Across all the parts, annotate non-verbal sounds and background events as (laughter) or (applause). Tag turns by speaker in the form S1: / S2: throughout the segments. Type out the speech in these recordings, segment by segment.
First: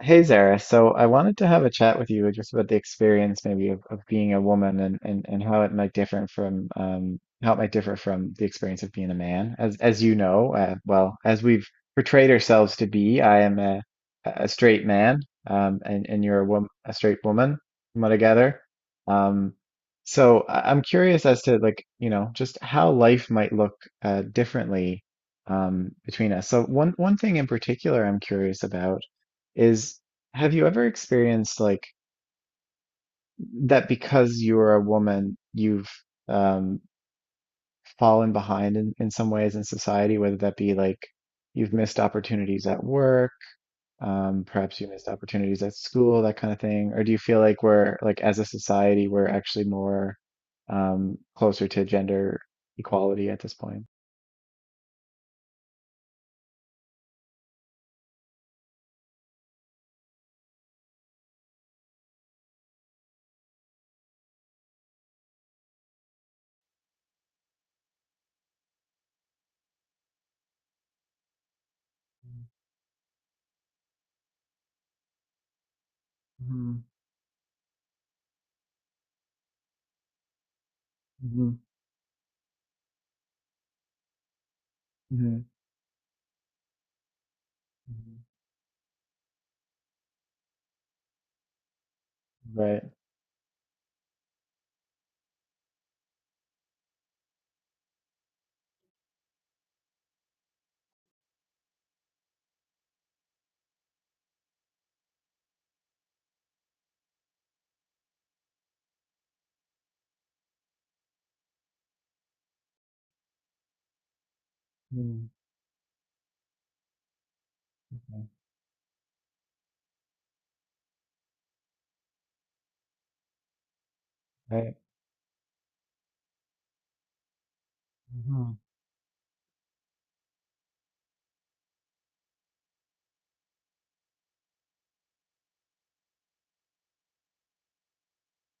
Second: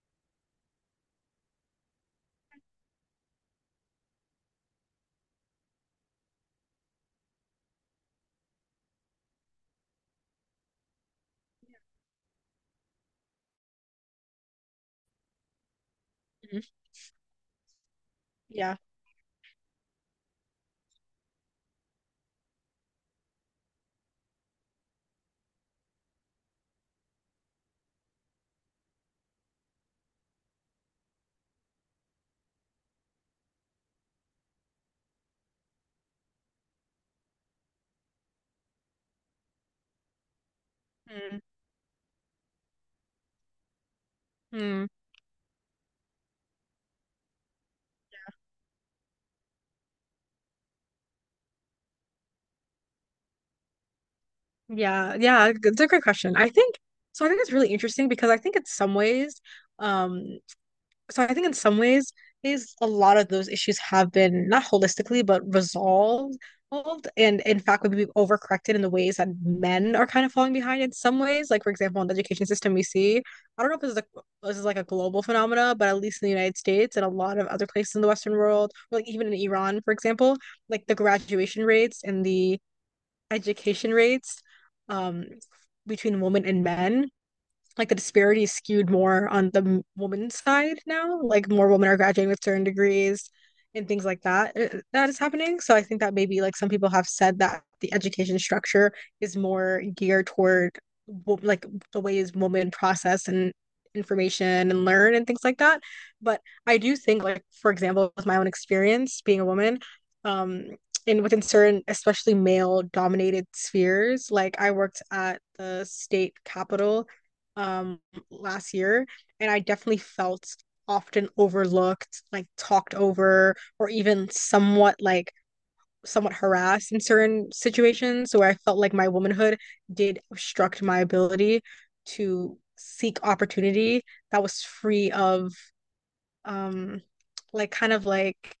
S1: Hey Zara, so I wanted to have a chat with you just about the experience maybe of being a woman and how it might differ from the experience of being a man. As you know, as we've portrayed ourselves to be, I am a straight man, and you're a
S2: Mhm.
S1: woman, a straight woman, from what I gather.
S2: Yeah.
S1: Um, I'm curious as to, like, you know, just how life might look differently, between us. So one thing in particular I'm curious about is, have you ever experienced, like, that because you're a woman, you've um, fallen behind in some ways in society, whether that be like
S2: Mm,
S1: you've missed opportunities at work, perhaps
S2: mm.
S1: you missed opportunities at school, that kind of thing? Or do you feel like we're, like, as a society, we're actually more closer to gender equality at this point?
S2: Yeah. Yeah. It's a great question. I think so. I think it's really interesting because I think in some ways, um, so I think in some ways is a lot of those issues have been not holistically but resolved. And in fact, maybe we've overcorrected in the ways that men are kind of falling behind in some ways. Like, for example, in the education system, we see, I don't know if this is like a global phenomena, but at least in the United
S1: Mm-hmm.
S2: States and a lot of other places in the Western world, or like even in Iran, for example, like the
S1: Mm-hmm.
S2: graduation rates and the education rates um,
S1: Hmm.
S2: between women and men, like the disparity is skewed more on the woman's side now. Like more women are graduating with certain
S1: Right.
S2: degrees and things like that. That is happening. So I think that maybe like some people have said that the education structure is more geared toward like the ways women process and information and learn and things like that. But I do think, like, for example, with my own experience being a woman, um and within certain especially male dominated spheres, like I worked
S1: Mm-hmm.
S2: at the state capitol um last year, and I definitely felt often overlooked, like talked over, or even
S1: Right.
S2: somewhat harassed in certain situations where
S1: Mm-hmm.
S2: I felt like my womanhood did obstruct my ability to seek opportunity that was free of um like kind of like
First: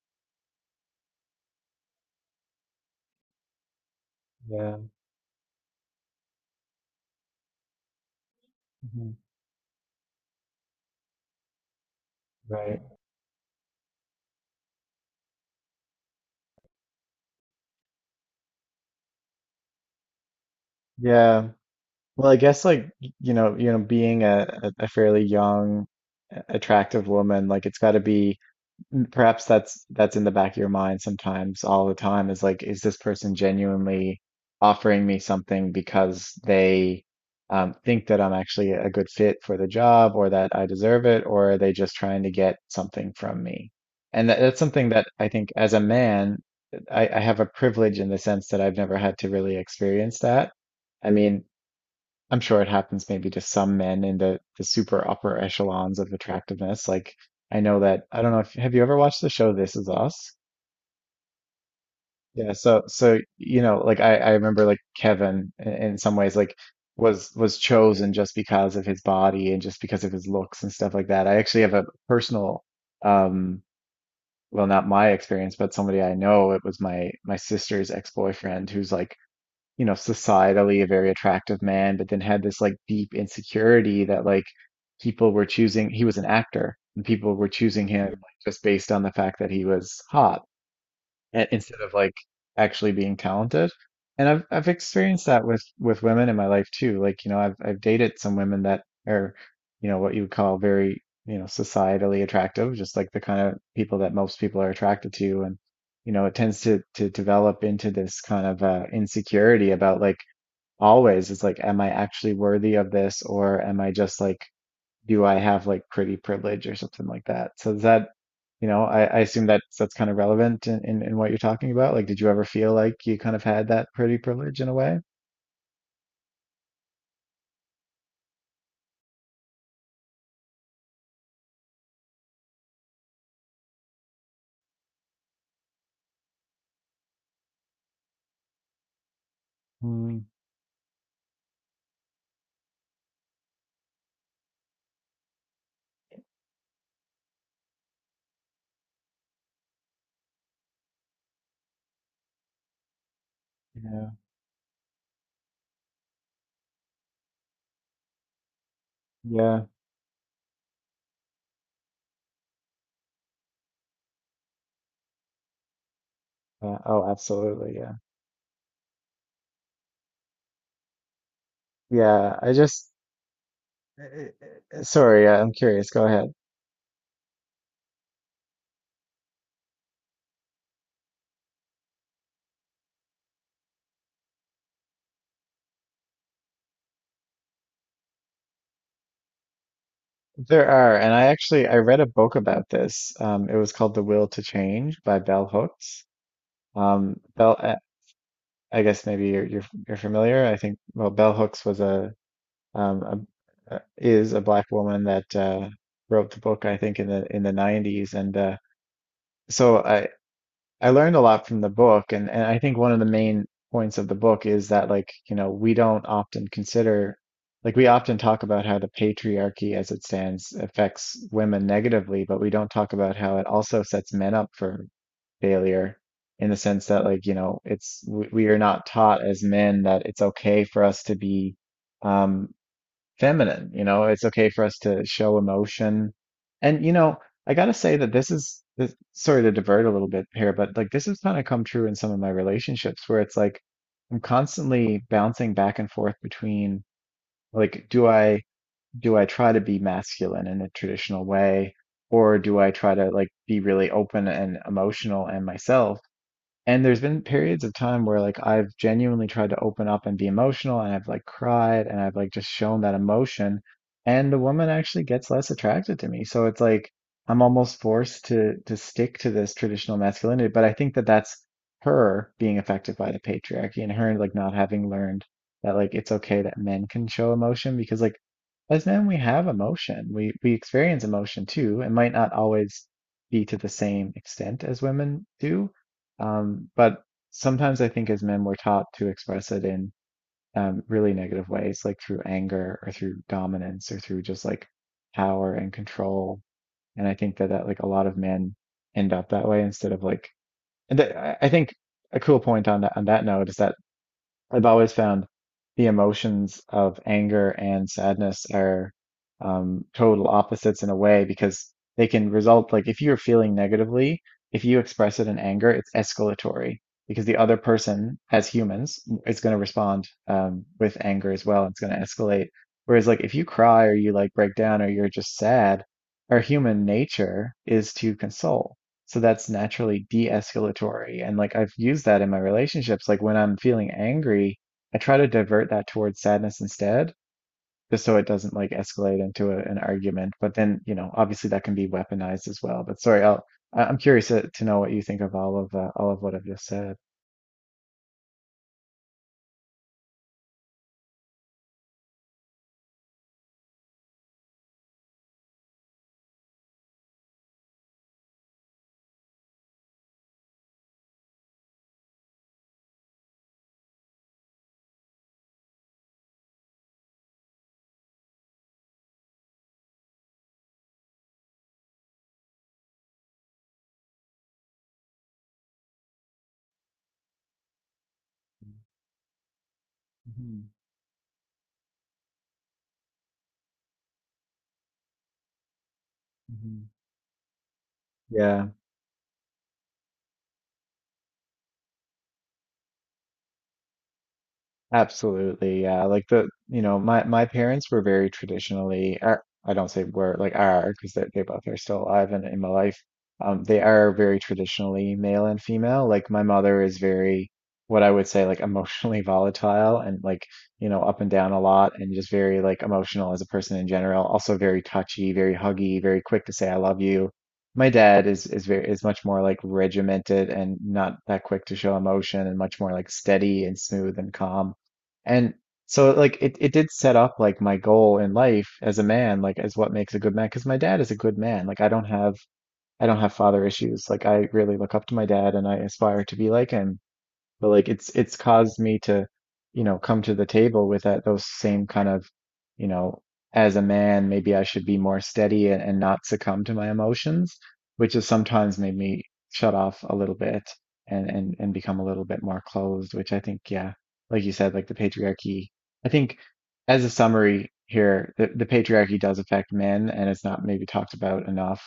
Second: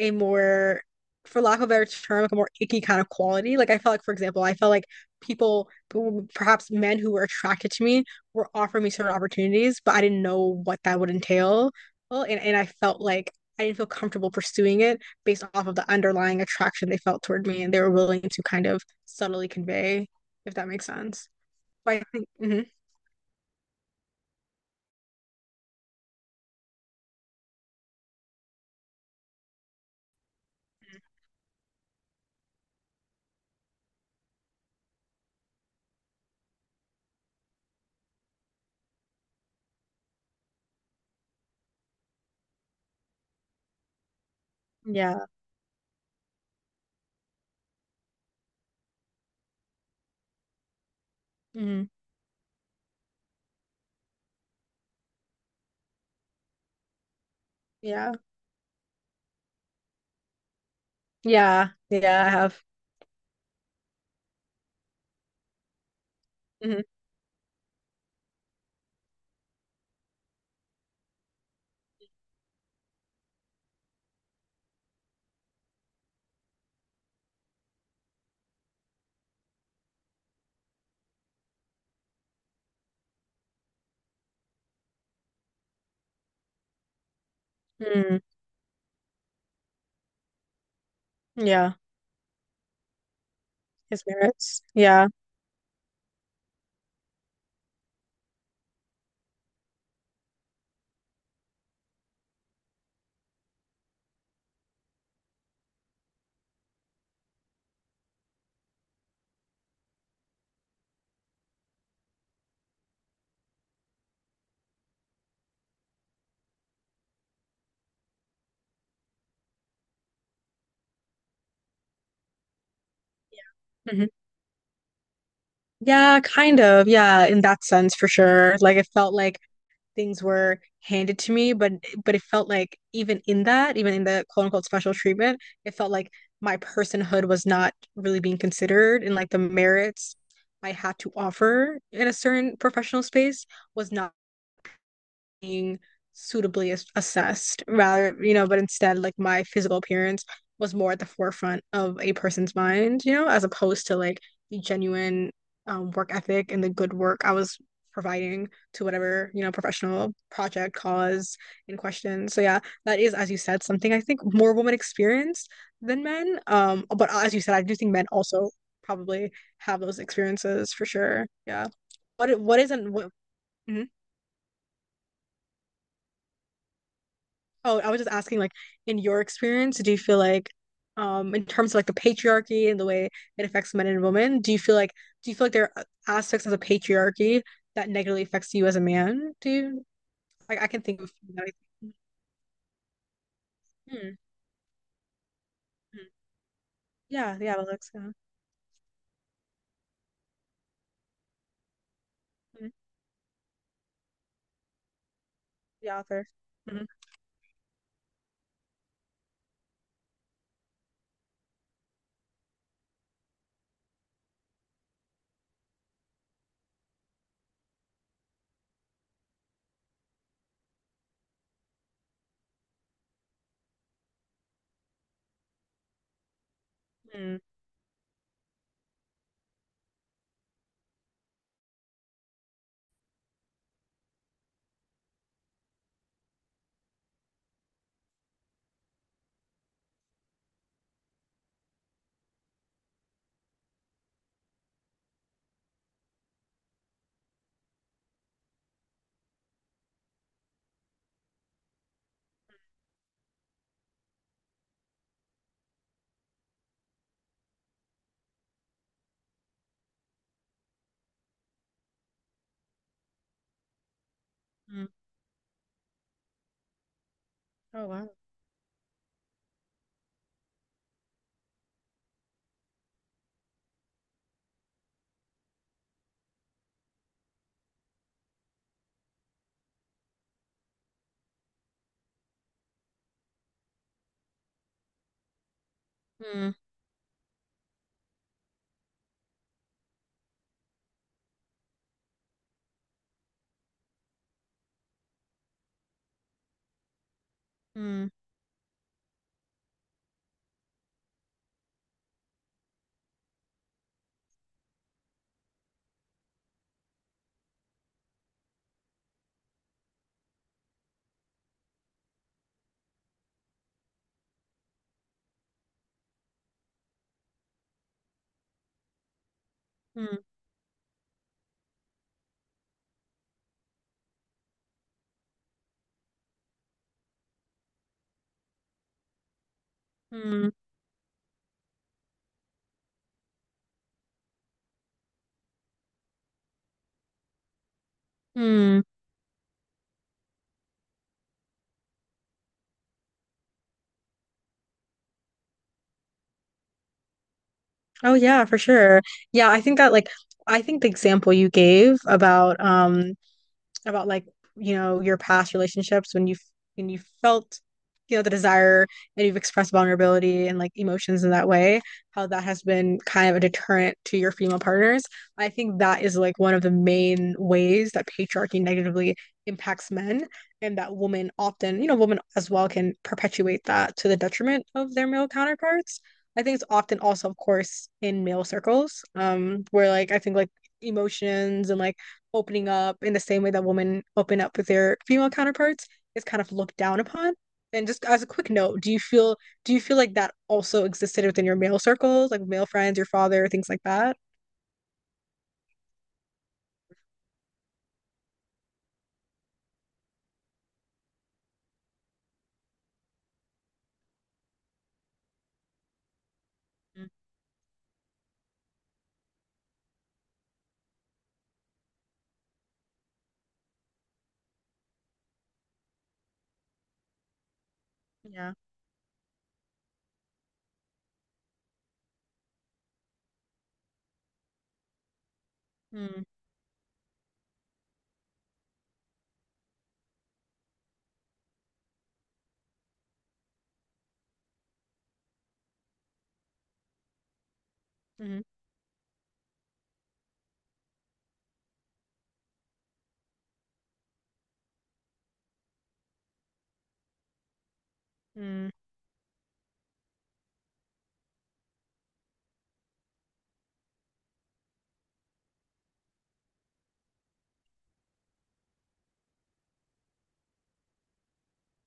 S2: a more, for lack of a better term, like a more icky kind of quality. Like I felt like, for example, I felt
S1: Yeah.
S2: like people, perhaps men who were attracted to me, were offering me
S1: Mm-hmm.
S2: certain opportunities, but I didn't know what that would entail. Well, and I
S1: Right.
S2: felt like I didn't feel comfortable pursuing it based off of the underlying attraction they felt toward me and they were willing to kind of subtly convey, if that makes sense.
S1: Yeah.
S2: But I think.
S1: Well, I guess,
S2: Mhm.
S1: like, being a a fairly young, attractive woman, like, it's got to be, mm, perhaps that's in the back of your mind sometimes, all the time, is like, is this person genuinely offering me something because they, think that I'm actually a good fit for the job or that I deserve it, or are they just trying to get something from me? And that's something that,
S2: Yeah.
S1: I think, as a man, I have a privilege in the sense that I've never had to really experience that. I mean,
S2: Hmm.
S1: I'm sure it happens maybe to some men in the super upper echelons of attractiveness. Like, I know that,
S2: Yeah.
S1: I don't know if, have you ever watched the show This Is Us?
S2: Yeah. Yeah, I
S1: Yeah,
S2: have.
S1: so, you know, like, I remember, like, Kevin, in some ways, like,
S2: Hmm.
S1: was chosen just because of his body and just because of his looks and stuff like that. I actually have a personal, um well, not my experience, but somebody I know. It was my sister's ex-boyfriend who's, like, you know, societally a very attractive man, but then had this, like, deep insecurity that, like, people were choosing, he was an actor and people were choosing him, like,
S2: Hmm.
S1: just based on the fact that he was hot and
S2: Yeah.
S1: instead of, like, actually being talented.
S2: His
S1: And I've
S2: merits.
S1: I've
S2: Yeah.
S1: experienced that with women in my life too. Like, you know, I've dated some women that are, you know, what you would call very, you know, societally attractive, just like the kind of people that most people are attracted to. And, you know, it tends to develop into this kind of insecurity about, like, always, it's like, am I actually worthy of this, or am I just, like, do I have like pretty privilege or something like that? So is that, you know, I assume that that's kind of relevant in, in what you're talking about. Like, did you ever feel like you kind of had that
S2: Hmm.
S1: pretty privilege in a way?
S2: Yeah, kind of. Yeah, in that sense for sure. Like it felt like things were handed to me, but it felt like even in the quote unquote special treatment, it felt like my personhood was not really being considered, and like the merits
S1: Mm,
S2: I had to offer in a certain professional space was not being suitably assessed, rather, but instead, like my physical appearance was more at the forefront of a person's mind, as opposed to
S1: yeah,
S2: like the genuine work ethic and the good work I was providing to whatever
S1: yeah,
S2: professional project cause in question. So yeah, that is, as you said, something I think more women experience than men.
S1: yeah, oh
S2: But as you said, I do
S1: absolutely,
S2: think
S1: yeah,
S2: men also probably have those experiences for sure. Yeah.
S1: yeah.
S2: what
S1: I
S2: what
S1: just
S2: isn't what? Mhm.
S1: sorry, yeah, I'm curious, go ahead.
S2: Oh, I was just asking, like, in your experience, do you feel like, in terms of like the patriarchy and the way it affects men and women, do you feel like, there are aspects of the patriarchy that negatively affects you as a man? Do you, like, I
S1: There
S2: can
S1: are,
S2: think of,
S1: and I
S2: few that
S1: actually I
S2: think-
S1: read a book about this, um, it was called The
S2: hmm.
S1: Will to Change by Bell Hooks.
S2: Hmm.
S1: um,
S2: Yeah,
S1: Bell,
S2: yeah,
S1: eh,
S2: Alexa.
S1: I guess maybe you're familiar. I think, well, bell hooks was a,
S2: Hmm.
S1: a, is a black woman that,
S2: The author.
S1: wrote the book. I
S2: Hmm.
S1: think in the 90s, and, so I learned a lot from the book, and, I think one of the main points of the book is that, like, you know, we don't often consider, like, we often talk about how the patriarchy, as it stands, affects women negatively, but we don't talk about how it also sets men up for failure, in the sense that, like, you
S2: Hmm.
S1: know, it's, we are not taught as men that it's okay for us to be, um, feminine, you know, it's okay for us to show emotion. And, you know, I gotta say that sorry to divert a little bit here, but, like, this has kind of come true in some of my relationships where it's like I'm constantly bouncing back and forth between, like, do I try to be masculine in a traditional way, or do I try to, like, be really open and emotional and myself? And there's been periods of time where, like, I've genuinely tried to open up and be emotional, and I've, like, cried, and I've, like, just shown that emotion, and the woman
S2: Hmm.
S1: actually gets less attracted to me. So it's like I'm almost
S2: Oh, wow.
S1: forced to stick to this traditional masculinity, but I think that that's her being affected by the patriarchy and her, like, not having learned that, like, it's okay that men can show emotion. Because, like, as men, we have emotion. We experience emotion too. It might not always be to the same extent as women do,
S2: Hmm.
S1: but sometimes, I think, as men, we're taught to express it in, really negative ways, like through anger or through dominance or through just like power and control. And I think that that, like, a
S2: Hmm.
S1: lot of men end up that way instead of, like, and I think a cool point on that note is that I've always found the emotions of anger and sadness are, total opposites in a way, because they can result, like, if you're feeling negatively, if you express it in anger, it's escalatory, because the other person, as humans, is going to respond,
S2: Hmm.
S1: with anger as well. It's going to escalate. Whereas, like, if you cry or you, like, break down or you're just sad, our human nature is to console. So that's naturally
S2: Hmm.
S1: de-escalatory. And, like, I've used that in my relationships. Like, when I'm feeling angry, I try to divert that towards sadness instead, just so it doesn't, like,
S2: Hmm.
S1: escalate into a, an argument. But then, you know, obviously that can be weaponized as well. But sorry, I'm curious to know what you think of all of, all of what I've just said.
S2: Oh, yeah, for sure. Yeah, I think that, like, I think the example you gave about, like, your past relationships when you felt the desire, and you've expressed vulnerability and like emotions in that way, how that has been kind of a deterrent to your female partners. I think that is like one of the main ways that patriarchy negatively impacts men, and that women often, women as well, can perpetuate that to the detriment of their male counterparts. I think it's often also, of course, in male circles, where, like, I think, like,
S1: Mhm,
S2: emotions and like opening up in the same way that women open up with their female counterparts is kind of looked
S1: mhm.
S2: down upon. And just as a quick
S1: Yeah.
S2: note, do you feel, like that also existed within your male circles, like male friends, your father, things like that?
S1: Absolutely, yeah. Like, the, you know, my parents were very traditionally, are, I don't say were, like, are, because they, both are still alive and in my life. They are very traditionally male and female. Like, my mother is
S2: Mm,
S1: very, what I would say, like, emotionally (laughs) volatile and, like, you know, up and down a lot and just very, like, emotional as a person in general. Also very touchy, very huggy, very quick to say I love you. My dad is
S2: yeah.
S1: is very, is much more like regimented and not that quick to show emotion and much more like steady and smooth and calm. And so
S2: Mm,
S1: like it did set up, like, my goal in life as a man, like, as what makes a good man. Because my dad is a good man. Like, I don't have father issues. Like, I really look up to my dad and I aspire to be like him, but like it's
S2: mm,
S1: caused me to, you know, come to the table with that, those same kind of, you know, as a man maybe I should be more steady and not succumb to my emotions, which has
S2: mm,
S1: sometimes made me shut off a little bit, and and become a little bit more closed, which I think, yeah, like you said, like the patriarchy, I think, as a summary here, the patriarchy does affect men and it's not maybe talked about enough,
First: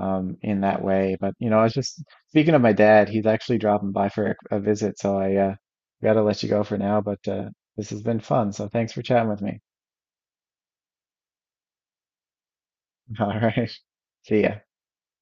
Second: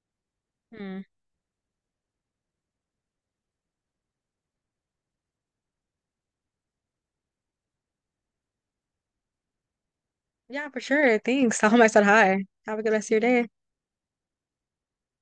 S1: um, in that
S2: mm.
S1: way, but, you know, I was just, speaking of my dad, he's actually dropping by for a visit, so I, gotta let you go for now, but, this has been fun, so thanks for chatting with me.
S2: Yeah, for sure. Thanks. (laughs) Tell him I said hi. Have a good rest of
S1: (laughs)
S2: your
S1: All
S2: day.
S1: right. See ya.